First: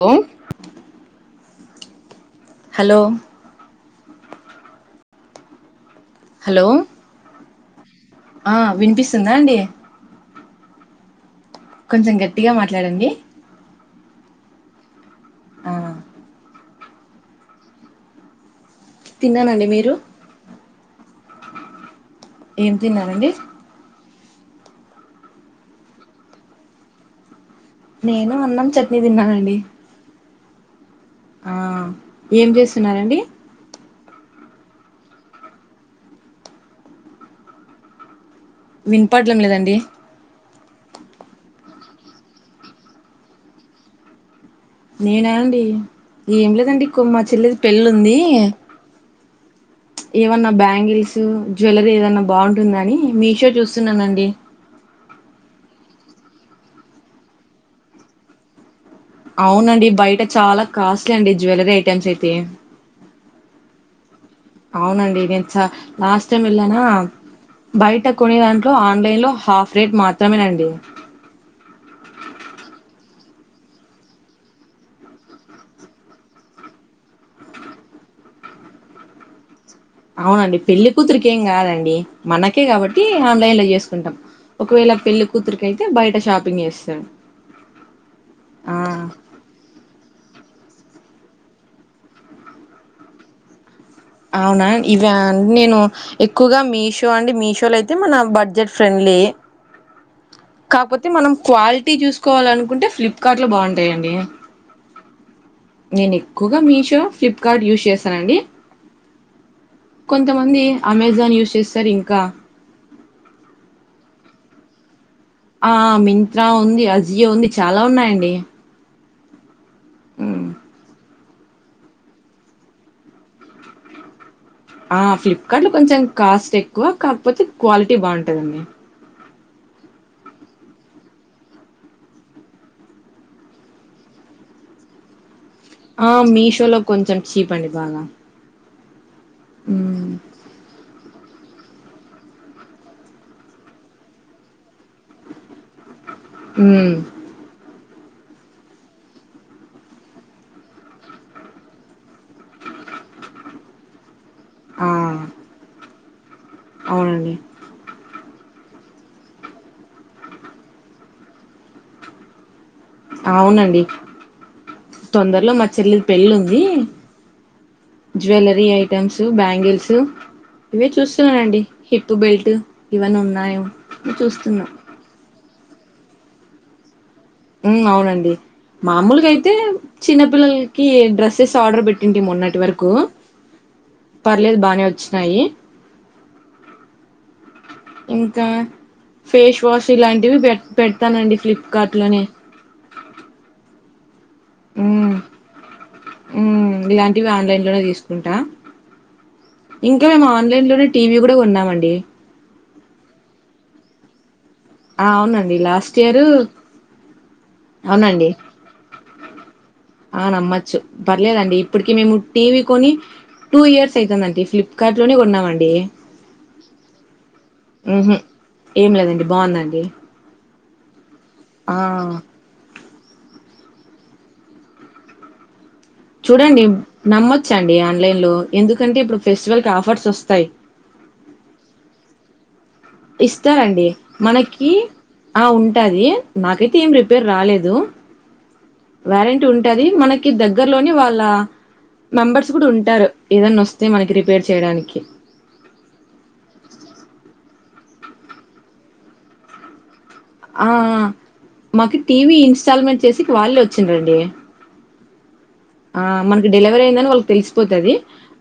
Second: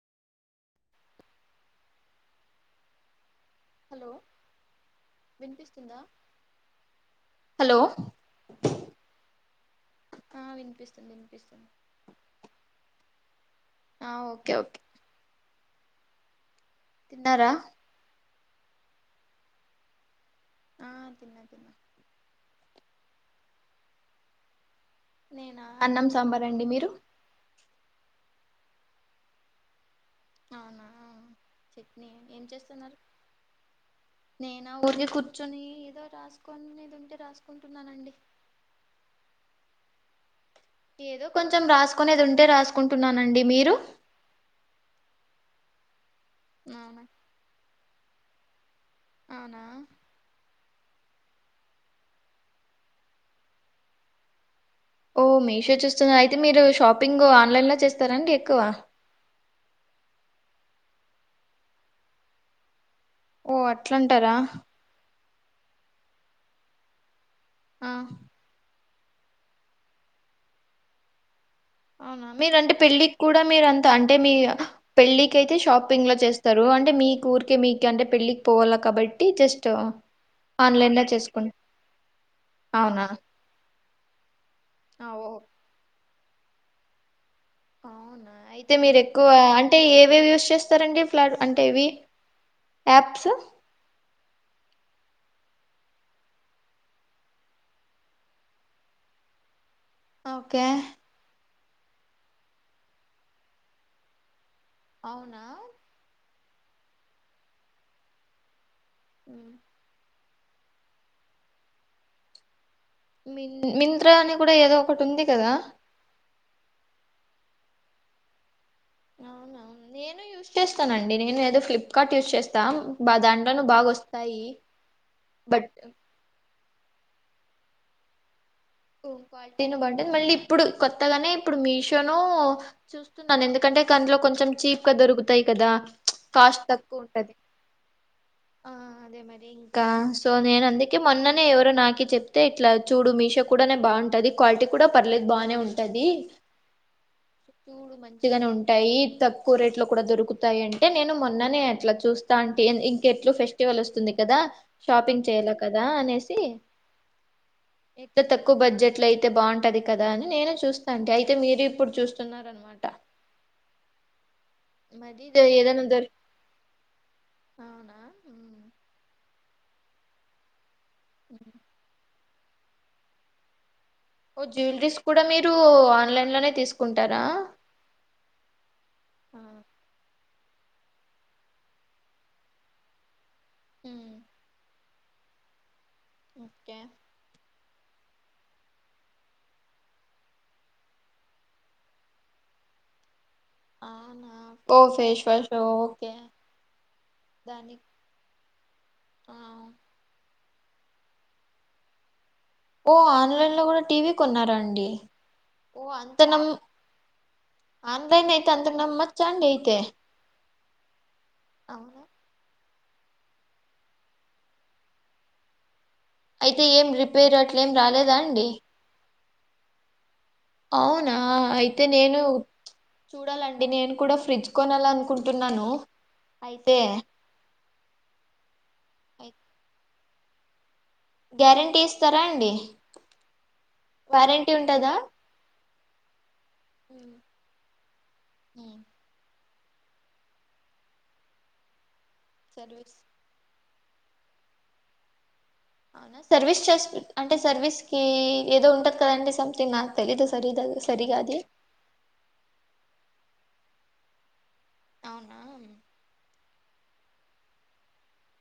హ [inaudible] hello hello వినిపిస్తుందా hello hello ఆ వినిపిస్తుందా అండి ఆ వినిపిస్తుంది వినిపిస్తుంది కొంచెం గట్టిగా మాట్లాడండి ఆ ఓకే ఓకే ఆ తిన్నారా తిన్నానండి మీరు ఆ తిన్న తిన్న ఏం తిన్నరండి నేనా అన్నం సాంబారండి మీరు నేనూ అన్నం చట్నీ తిన్నానండి అవునా ఆ చట్నీ ఏం చేస్తున్నారు చేస్తున్నారండి నేనా ఊరికే కూర్చొని ఏదో రాసుకొనేది ఉంటే రాసుకుంటున్నానండి విన్ పడడం లేదండి ఏదో కొంచం రాసుకునేది ఉంటే రాసుకుంటున్నానండి మీరు నేనా అండి ఏం లేదండి కు అవునా మా చెల్లెది పెళ్లుంది అవునా ఏమన్నా బ్యాంగిల్సు జ్యువెల్లరీ ఏదన్నా బాగుంటుందని మీషో చూస్తున్నానండి ఓ మీషో చూస్తున్నారా అయితే మీరు షాపింగు ఆన్లైన్ లో చేస్తారాండి ఎక్కువ అవునండి బయట చాలా కాస్ట్లీ అండి జ్యువెల్లరీ ఐటెమ్స్ అయితే ఓ అట్లంటరా చ్చ లాస్ట్ టైం వెళ్ళానా ఆ బయట కొనిదాంట్లో న్లైన్లో హాఫ్ రేట్ మాత్రమేనండి అవునా మీరంటే పెళ్ళికి కూడా మీరు అంతా అంటే మీ పెళ్ళికైతే షాపింగ్ లో చేస్తారు అంటే మీ ఊరికే మీకే అంటే పె ళ్లికి పోవాలా కాబట్టి జస్ట్ అవునండి పెళ్లి ఆన్లైన్ లో కూతురికేం చేసుకుం కాదండి మనకే అవునా కాబట్టి ఆన్లైన్ లో చేసుకుంటాం ఒకవేళ ఆ పెళ్ళి ఓ కూతురుకైతే బయట షాపింగ్ చేస్తడు అయితే మీరు ఎక్కువా అంటే ఏవేవి చేస్తరండి అంటే ఇవి ఆప్స్ అవునా ఇవా నేను ఎక్కువగా మీషో అండి మీషోలో అయితే మన బడ్జెట్ ఫ్రెండ్లీ ప్లే ఓకే కాపోతే మనం క్వాలిటీ చూసుకోవాలనుకుంటే ఫ్లిప్కార్ట్ లో బాగుంటయండి అవునా క్కువగా మీషో ఫ్లిప్కార్ట్ యూస్ చేస్తనండి మ్. కొంతమంది అమెజాన్ యూస్ చేస్తరు ఇంకా మన్ మింద్రా అని గూడా ఏదో ఒకటి ఉంది గదా గా ఉంది అజియ ఉంది చాలా ఉన్నాయండి అవునవును నేను హ్మ్. యూస్ చేస్తానండి నేను ఏదో ఫ్లిప్కార్ట్ యూస్ చేస్తా బా దాంట్లోన బాగా వస్తాయి ఆ ఫ్లిప్కార్ట్ లో బట్ కొంచం కాస్ట్ ఎక్కువ కాకపోతే క్వాలిటీ బాగుంటదండి క్వాలిటీని బట్టి మళ్ళీ ఇప్పుడు కొత్తగనే ఇప్పుడు మీషోను చూస్తున్నాను ఎందుకంటే కండ్లు కొంచం చీప్ గా దొరుకుతయి గదా ఆ ప్ల్చ్ కాస్ట్ మీషోలో తక్కువ కొంచెం ఉంటది చీప్ అండి బాగా. కా హ్మ్. సో నేను అందుకే మొన్ననే ఎవరో నాకే చెప్తే ఇట్లా చూడు మీషో కూడనే బాగుంటది క్వాలిటీ కూడా పర్లేదు బానే ఉంటది హ్మ్ చూడు మంచిగనే ఉంటాయి తక్కువ రేట్ లో కూడా దొరుకుతాయి అంటే నేను మొన్ననే అట్ల చూస్ ఇంకా అంటే ఇంకెట్లు ఫెస్టివల్ వస్తుంది గ దా ఆ! షాపింగ్ చేయాల గదా అనేస్ అవునండి ఎక్కువ బడ్జెట్లు అయితే బాగుంటది గదా అని నేనే చూస్తాంటే అయితే మీరు ఇప్పుడు చూస్తున్నారు అవునండి మరి ఇది తొందరలో మా ఏదైనా చెల్లి దొరి పెళ్ళి ఉంది అవునా ఉమ్. జువెల్లరీ ఐటమ్స్ బ్యాంగిల్స్ ఇవే చూస్తున్నానండి హిప్ బెల్ట్ ఇవన్నీ ఉన్నాయె జ్యువ్లెరీస్ కూడా మీరు ఆన్లైన్ లోనే తీసుకుంట ఉం అవునండి ఆ. మామూలుగయితే చిన్నపిల్లల్కి డ్రెస్సెస్ ఆర్డర్ పెట్టింటి మొన్నటి వరకూ ఉమ్, పర్లేదు బానే ఒచ్చినాయి కే ఇంకా ఫేష్ వాష్ ఇలాంటివి పె పెడతానండి ఫ్లిప్కార్ట్ లోనే అవునా ఓ మ్ ఫేస్ వాష్ ఓకే మ్ ఇలాంటివి ఆన్లైన్ లోనే దానికి తీసుకుంటా ఆ. ఇంకా మేము ఆన్లైన్ లోనే టీవీ గూడ గొన్నామండి ఓ ఆన్లైన్ లో గుడ టీవీ కొన్నారండి ఆ అవునండి లాస్ట్ ఇయర్ అవునండి అన్లైన్ అయితే అందర్ నమ్మచ్చాండి అయితే ఆ నమ్మచ్చు పర్లేదండి ఇప్పటికి అవునా? మేము టీవీ కొని టూ ఇయర్స్ అయితుందండి ఫ్లిప్కార్ట్ లోనే గొన్నామండి అయితే ఏం రిపేర్ అట్లేం రాలేదా అండి బాఉందండి అవునా అయితే నేను చూడాలండి నేను కుడా ఫ్రిడ్జ్ కొనాలనుకుంటున్నాను చూడండి అయితే నమ్మొచ్చండి ఆన్లైన్ లో ఎందుకంటే ఇప్పుడు ఫెస్టివల్ కి ఆఫర్స్ ఒస్ తయి గ్యారెంటీ ఇస్తారా అండి ఇస్తారండి వారంటీ మనకి ఉంటదా ఆ ఉంటాది నాకైతే ఏం రిపేర్ రాలేదు వారంటీ ఉన్ ది మనకి దగ్గరలోని వాళ్ళ మెంబర్స్ గడ సర్వీస్ ఉంటారు ఏదన్నా ఒస్ తె మనకి రిపేర్ చేయడానికి ఈ ఏదో ఉంటది కదండి సంథింగ్ నా ఆ మాకు టీవీ ఇన్స్టాల్మెంట్ చేసేకి వాళ్ళే ఒచ్చిన్రండి అవునా ఆ మనకి డెలివరీ అయిందని వాళ్ళకి తెలిసిపోతది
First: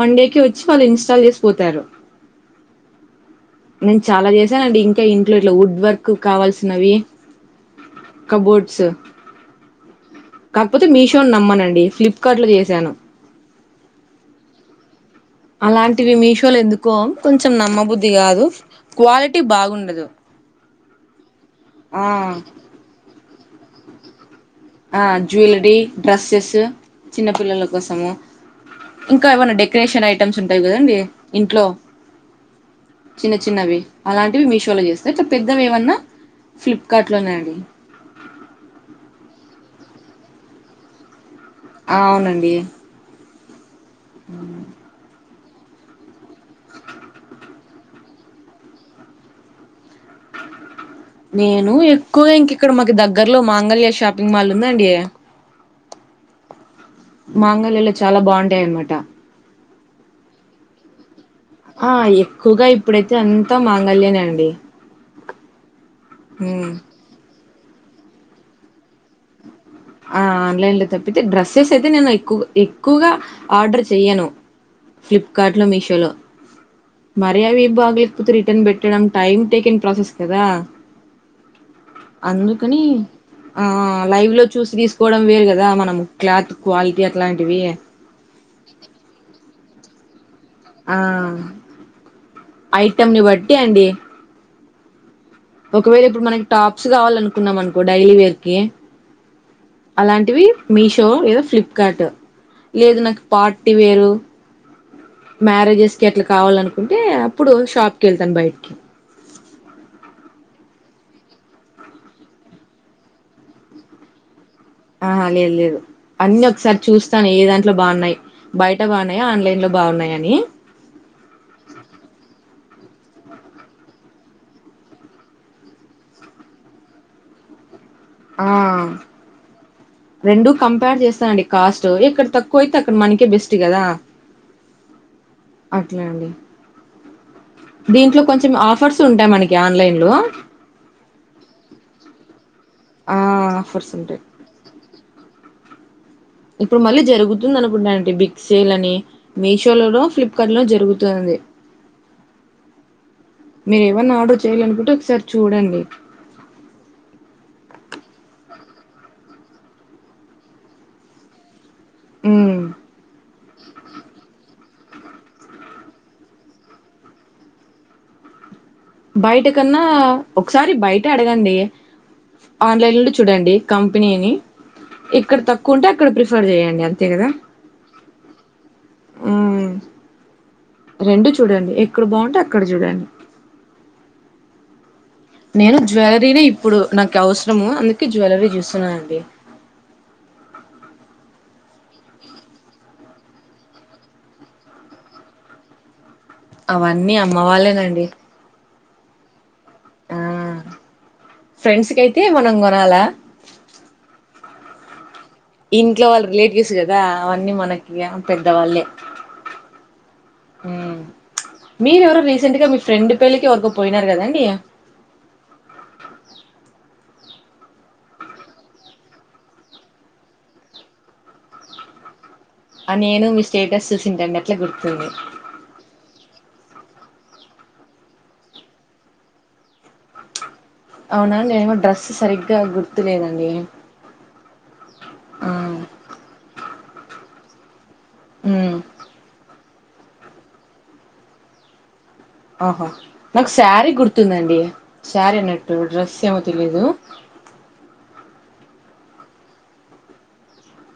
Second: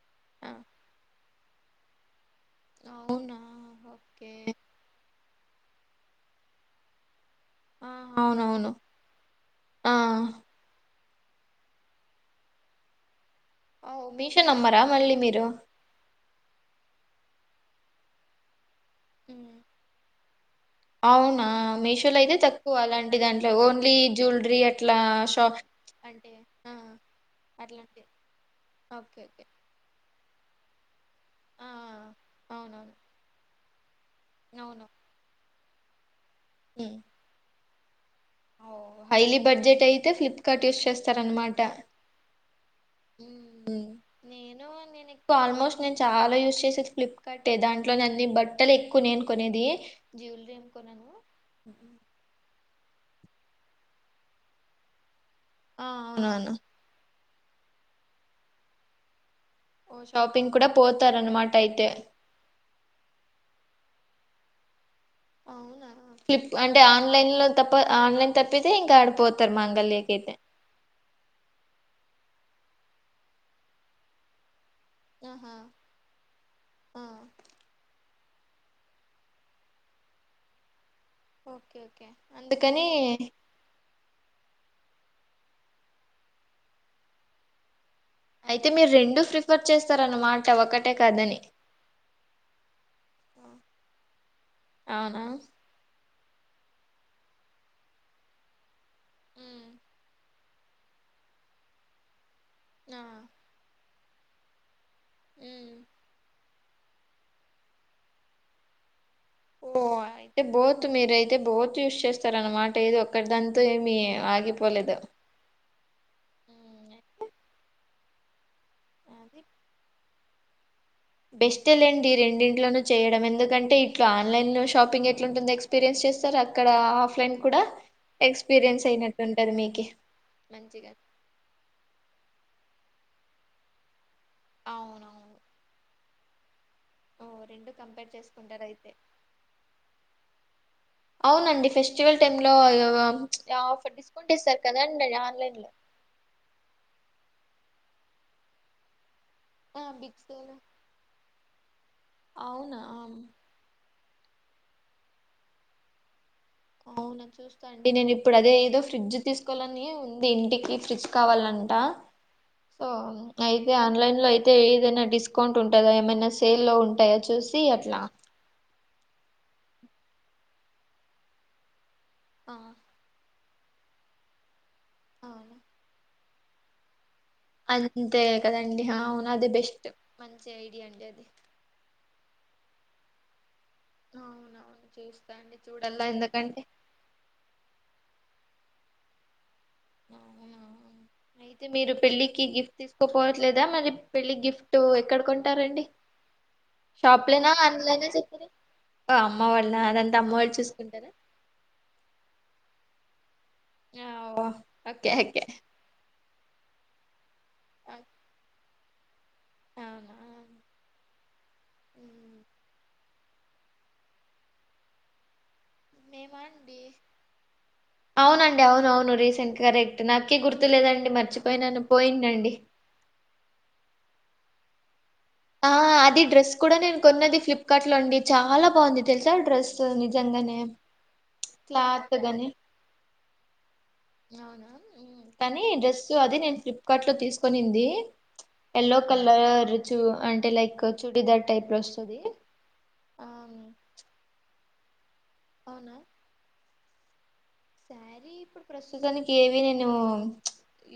వన్ డే కి ఆ, వచ్చి వాళ్ళ్ ఇన్స్టాల్ చేసి పోతారు అవునా నేను చాలా ఓకే జేసాన్ అండి ఇంకా ఇంట్లో ఇట్లా వుడ్ వర్క్ కావాల్సినవి ఆ, అవునవును కబోడ్స్ ఆ కాక్పోతే మీష్ ఓన్ నమ్మనండి ఫ్లిప్కార్ట్లో చేశాను మీషో నమ్మరా మళ్ళీ మీరు అలాంటివి మీషోలు ఎందుకో కొంచెం నమ్మబుద్ధి గాదు అవునా ఆ మషోలో అయితే తక్కువ అలాంటి దాని ఓన్లీ జువలరీ అట్ ఆ జ్యువెలరీ డ్రెస్సెస్ చిన్న పిల్లల అట్లాంటి కోసము ఓకే ఇంకా ఓకే ఏవన్న డెకరేషన్ ఐటమ్స్ ఉంటయి కదండి ఇంట్లో ఆ అవునవును చిన్న చిన్నవి అలాంటివి మీషోలో అవును చేస్త ఇట్ల పెద్దవి ఏవన్న ఉమ్. ఫ్లిప్కార్ట్ లోనే అండి ఓ హైలీ బడ్జెట్ అయితే ఫ్లిప్కార్ట్ యూస్ చేస్తారన్మాట ఆ అవునండి ఆ కు ఆల్మోస్ట్ నేను చాలా యూజ్ చేసేది ఫ్లిప్కార్ట్ట్ ఎ దాంట్లో న అన్ని బట్టలు ఎక్కువ నేను కొనేది జ్యువలరీ ఎమ్కొనను నేను ఎక్కువ ఇంక ఇక్కడ మాకు దగ్గర్లో మాంగళ్యా షాపింగ్ మాల్ ఉందా అండి ఆ అవునవును మాంగళ్యలొ చాలా బాఉంటయి యన్మట ఓ షాపింగ్ కూడా పోతారు అనమాట ఆ ఎక్కువగా ఇప్పుడైతే అంతా మాంగళ్యా నే అండి అవునా ఫ్లిప్ ఉమ్ అంటే ఆన్లైన్ లో తప్ప ఆన్లైన్ తప్పితే ఇంకా ఆడిపోతు ఆ ఆన్లైన్ లో తప్పితే డ్రెస్సెస్ అయితే నేను ఎక్కువ ఎక్కువగా ఆర్డర్ చెయను ఆహా ఫ్లిప్కార్ట్ లో మీషో లో ఆ మరియావిభాగులు రిటర్న్ పెట్టడం టైమ్ టేక్ ఇన్ ప్రాసెస్ కదా ఓకే ఓకే అందుకని ఆ లైవ్ లో చూసి తీసుకోవడం వేరు కదా మనం క్లాత్ క్వాలిటీ అట్లాంటివి అయితే మీరు రెండు ప్రిఫర్ చేస్తారన్నమాట ఒకటే కాదని ఐటెంని బట్టి అండి అవునా ఒకవేళ ఇప్పుడు మనకి టాప్స్ కావాల అనుకున్నాం అనుకో డైలీ వేర్ కి అలాంటివి మీషో ఏదో ఫ్లిప్కార్ట్ లేదు ఆ నాకు పార్టీ వేరు మ్యారేజెస్ కి అట్లా కావాల అనుకుంటే అప్పుడు షాప్ కి వెళ్తాను బయటికి ఓ ఇతే బోత్ మీరుయితే బోత్ యూజ చేస్తార అనమాట ఏది ఒకక్క దాంతో ఆగిపో ఆ లేదు లేదు అన్ని ఒకసారి చూస్తాను ఏ దాంట్లో బాగున్నాయి బయట బాగున్నాయా ఆన్లైన్ లో బాగున్నాయని బెస్టేలేండి రెండింట్లోన చేయడం ఎందుకంటే ఇట్లా ఆన్లైన్ షాపింగ్ ఎట్లాంటుంది ఎక్స్పీరియన్స్ వచ్చస్తారు అక్కడ ఆఫ్లైన్ కూడా ఆ ఎక్స్పీరియన్స్ అయినట్టుంటది మీకి రెండు మంచిగా కంపేర్ చేస్తానండి కాస్ట్ ఇక్కడ తక్కువ కోయి త అక్కన్ మనికే బెస్ట్ గదా అవునవును అట్లా అండి ఓ రెండు కంపేర్ దీంట్లో కొంచెం చేసుకుంటారు అయితే ఆఫర్స్ ఉంటాయి మనకి ఆన్లైన్ లో అవునండి ఫెస్టివల్ టైమ్ లో ఆ ఆఫర్స్ ఆఫర్ ఉంటాయి డిస్కౌంట్ ఇస్తారు కదండి ఆన్లైన్ లో ఇప్పుడు మళ్ళీ జరుగుతుంది. అనుకుంట అండీ బిగ్ సేల్ అని మీషో ఆ లో బిగ్ సేల్ ఫ్లిప్కార్ట్ లో జరుగుతుంది. అవునా ఆ ఏవన్నా ఆర్డర్ చేయాల అనుకుంటే, ఒకసారి చూడండి అవునా చూస్తా, అండి నేను ఇప్పుడు అదే ఏదో ఫ్రిడ్జ్ తీసుకోవాలని ఉంది. ఇంటికి ఫ్రిడ్జ్ కావాల అ ఉమ్ ఓ అయితే ఆన్లైన్ లో అయితే ఏదైనా డిస్కౌంట్ ఉంటుందా. ఏమైనా సేల్ల్లో ఉంటాయా చూసి అట్లా బయట కన్నా ఒకసారి బయట అడగండి ఆ ఆన్లైన్ లో చూడండి. కంపెనీని ఇక్కడ అవును తక్కువంటే, అక్కడ ప్రిఫర్ చెయండి అ అంతే కదండి అవును అది మ్మ్. బెస్ట్ మంచి ఐడియా అండి అది రెండు చూడండి ఎక్కడ బాగుంటే అక్కడ చూడండి అవునవును చూస్తా అండి నేను చూడాల జ్యువెలరీనే ఎందుకంటే ఇప్పుడు, నాకు అవసరము అందుకే జ్యువెలరీ చూస్తున్నాను, అండి అవునా [unintelligible] అయితే మీరు పెళ్ళికి గిఫ్ట్ తీసుకోపోవట్లేదా, మరి పెళ్ళికి గిఫ్ట్ ఎక్కడకొంటారండి. అవన్నీ అమ్మ షాప్లేనా ఆన్లైన్ వాళ్ళేనండి లో చెస్తారా అమ్మ వాళ్ళ ఆ అదంతా అమ్మ వాళ్ళు చూసుకుంటరు ఫ్రెండ్స్ కి అయితే మనం కొనాలా ఓకే ఓకే ఇంట్లో వాళ్ళ రిలేటివ్స్, గదా అవన్నీ మనకి ఆ, పెద్దవాళ్ళే అవునా ఊ మీరు ఎవరు ఉమ్, రీసెంట్ గా మీ ఫ్రెండ్ పెళ్ళికి ఎవరకో పోయినారు కదండి మేమా అండి అవునండి అవున అవును రీసెంట్గా కరెక్ట్ నాకే గుర్తు లేదండి మర్చిపోయినాను పోయిందండి ఆ నేను మీ స్టేటస్ చూసింటండి అట్లా గుర్తుంది. ఆ అది డ్రెస్ కూడా నేను కొన్నది ఫ్లిప్కార్ట్ లో అండి చాలా బాగుంది తెలుసా డ్రెస్ నిజంగానే. అవునా నేను డ్రెస్ క్లాత్ గాని సరిగ్గా గుర్తులేదండి. అవునా ఉమ్ ఆ కానీ డ్రెస్ అది నేను ఫ్లిప్కార్ట్ లో తీసుకొనింది. ఉమ్ యాల్లో కలర్ చూ అంటే లైక్ చూడిదార్ టైప్ లో వస్తు. ఆహా నాకు శారీ గుర్తుందండి, శారీ అన్నట్టు డ్రెస్ ఏమో తెలీదు సారీ ఇప్పుడు ప్రస్తుతానికి ఏవి నేను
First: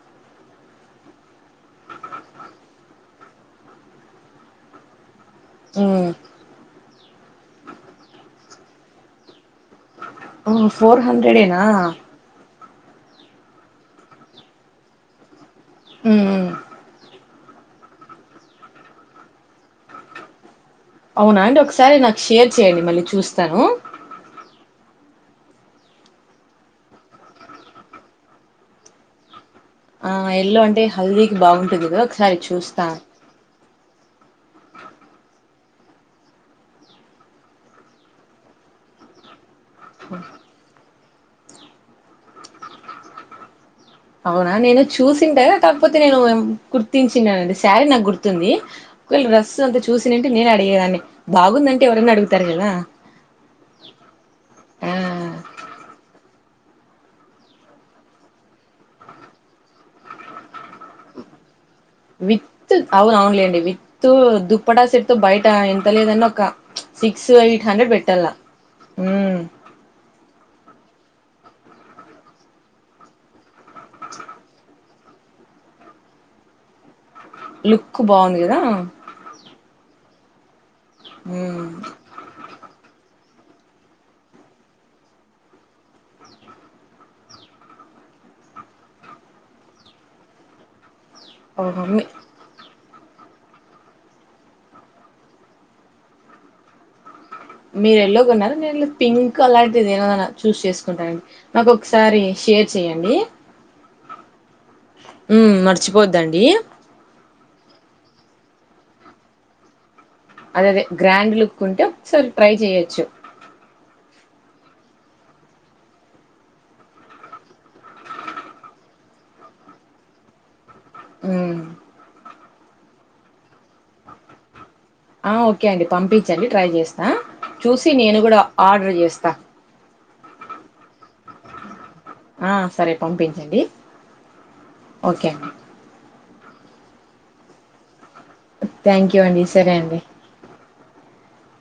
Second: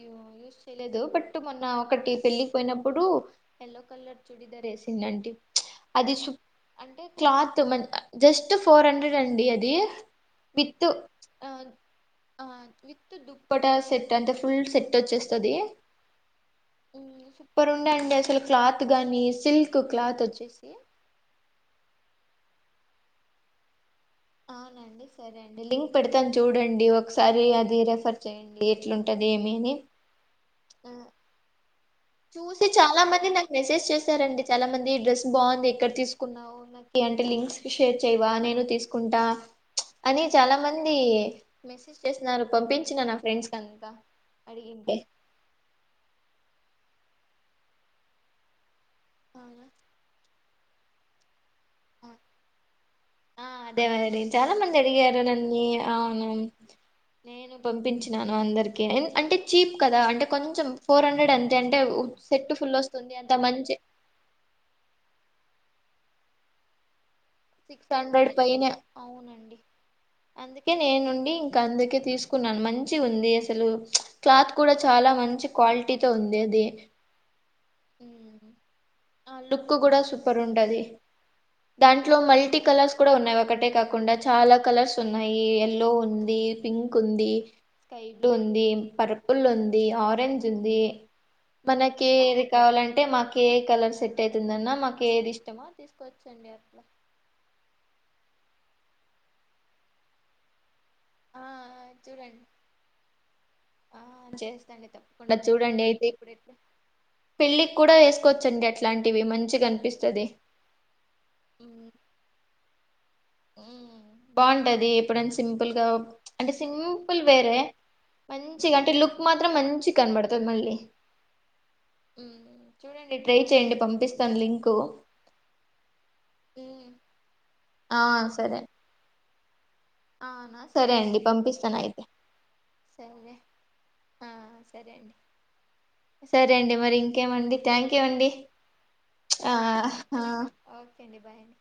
యూ యూజ్ చేయలేదు బట్ మొన్న ఒకటి పెళ్ళికి పోయినప్పుడు ఎల్లో కలర్ చూడిధర ఎ [unintelligible] ఉమ్ అది సు అంటే క్లాత్ మా జస్ట్ ఫోర్ హండ్రెడ్ అండి అది ఓ ఫోర్ హండ్రెడ్ నా ఆ విత్ దుప్పట సెట్ అంటే ఫుల్ సెట్ వచ్చేస్తాది. ఉమ్ సూపర్ ఉండే అండీ అసలు క్లాత్ గాని సిల్క్ క్లాత్ వచ్చేసి అవునా అండి ఒకసారి నాకు షేర్ చేయండి, మళ్ళీ చూస్తాను. అంది సరే అండి లింక్ పెడతాను చూడండి, ఒకసారి అది రెఫర్ చెయండి, ఎట్లుంటది ఏమి అని ఆ ఎల్లో అంటే ఆ, హల్దీకి బాగుంటది. చూసి చాలా మంది, నాకు మెసేజ్ చేశారండి, చాలా మంది డ్రెస్ బాగుంది. ఎక్కడ తీసుకున్నావు, నాకి అంటే లింక్స్ షేర్ చెయవా నేను తీసుకుంటా. అని చాలా మంది మెసేజ్ చేసిన్నారు. పంపించిన నా ఫ్రెండ్స్ కి అం అవునా నేను చూసింట, కాకపోతే నేను గుర్తించినండి శారీ నాకు గుర్తుంది, ఒకవేళ డ్రెస్స్ అవునా అంతా చూసినుంటే నేను అడిగేదాన్ని బాగుందంటే ఆ, ఎవరన్నా అడుగుతారు కదా ఆ అదే మరి చాలా మంది ఆ అడిగారు నన్ని అవును నేను పంపించినాను, అందరికి అంటే చీప్ కదా అంటే కొంచెం ఫోర్ హండ్రెడ్ అం విత్ అవును అవునులేండి మంచి విత్ దుప్పటా సెట్తో బయట ఎ ఎంత లేనాన్న ఒక సిక్స్ ఎయిట్ సిక్స్ పెట్టాల హండ్రెడ్ పైనే ఉమ్ అవునండి అందుకే నేనుండి ఇక అందుకే తీసుకున్నాను మంచి ఉంది అసలు క్లాత్ కూడా చాలా మంచి క్వాలిటీతోో ఉంది ఆ ది లుక్ బాగుంది కదా ఆ లుక్ కూడా సూపర్ ఉంటది ఉమ్ దాంట్లో మల్టీ కలర్స్ కూడా ఉన్నాయి ఓ క్కటే కాకుండా చాలా కలర్స్ ఉన్నాయి ఎయల్లో ఉంది పింక్ ఉంది స్కై బ్లూ ఉంది పర్పుల్ ఉంది ఆరెంజ్ ఉంది ఓహో మీ మనకి ఏది కావాలంటే మాకు ఏ కలర్ సెట్ అవుతుందన్న మాకు ఏది ఇష్టమో తీసుకోవచ్చండి అట్లా మీరు ఎల్లో కొన్నారు నేను పింక్ అలాంటిది ఏదైనా చూస్ చేస్ కుంటా అండి ఆ నాకు ఒకసారి చూడండి షేర్ చెయ్యండి ఆ చేస్తాండి తప్పకుండా ఉమ్ చూడండి అయితే ఇప్పుడు మర్చిపోద్దండి [inaudible] పెళ్లికి కూడా వేసుకోవచ్చండి అట్లాంటివి మంచిగా అనిపిస్త అదే అదే గ్రాండ్ లుక్ ఉంటే ఒకసారి ట్రై చెయొచ్చు ఉమ్ బాగుంటది ఎప్పుడనా సింపుల్గా అంటే సింపుల్ వేరే మంచిగా అంటే లుక్ మాత్రం మంచి కనబడుతుంది మళ్ళీ ఉమ్ ఉమ్, చూడండి ట్రై చేయండి పంపిస్తాను లింక్ ఆ ఓకే అండి పంపించండి ట్రై ఉమ్, చేస్తా చూసి నేను కూడా ఆర్డర్ చేస్తా ఆహా సరే అండి పంపిస్తాను అయితే ఆ సరే పంపించండి ఆ సరే ఓకే అండి సరే అండి మరి ఇంకేమండి థ్యాంక్ యూ అండి థ్యాంక్ యూ అండి. ఆ సరే అండి. ఆ ఓకే అండి బాయ్ అండి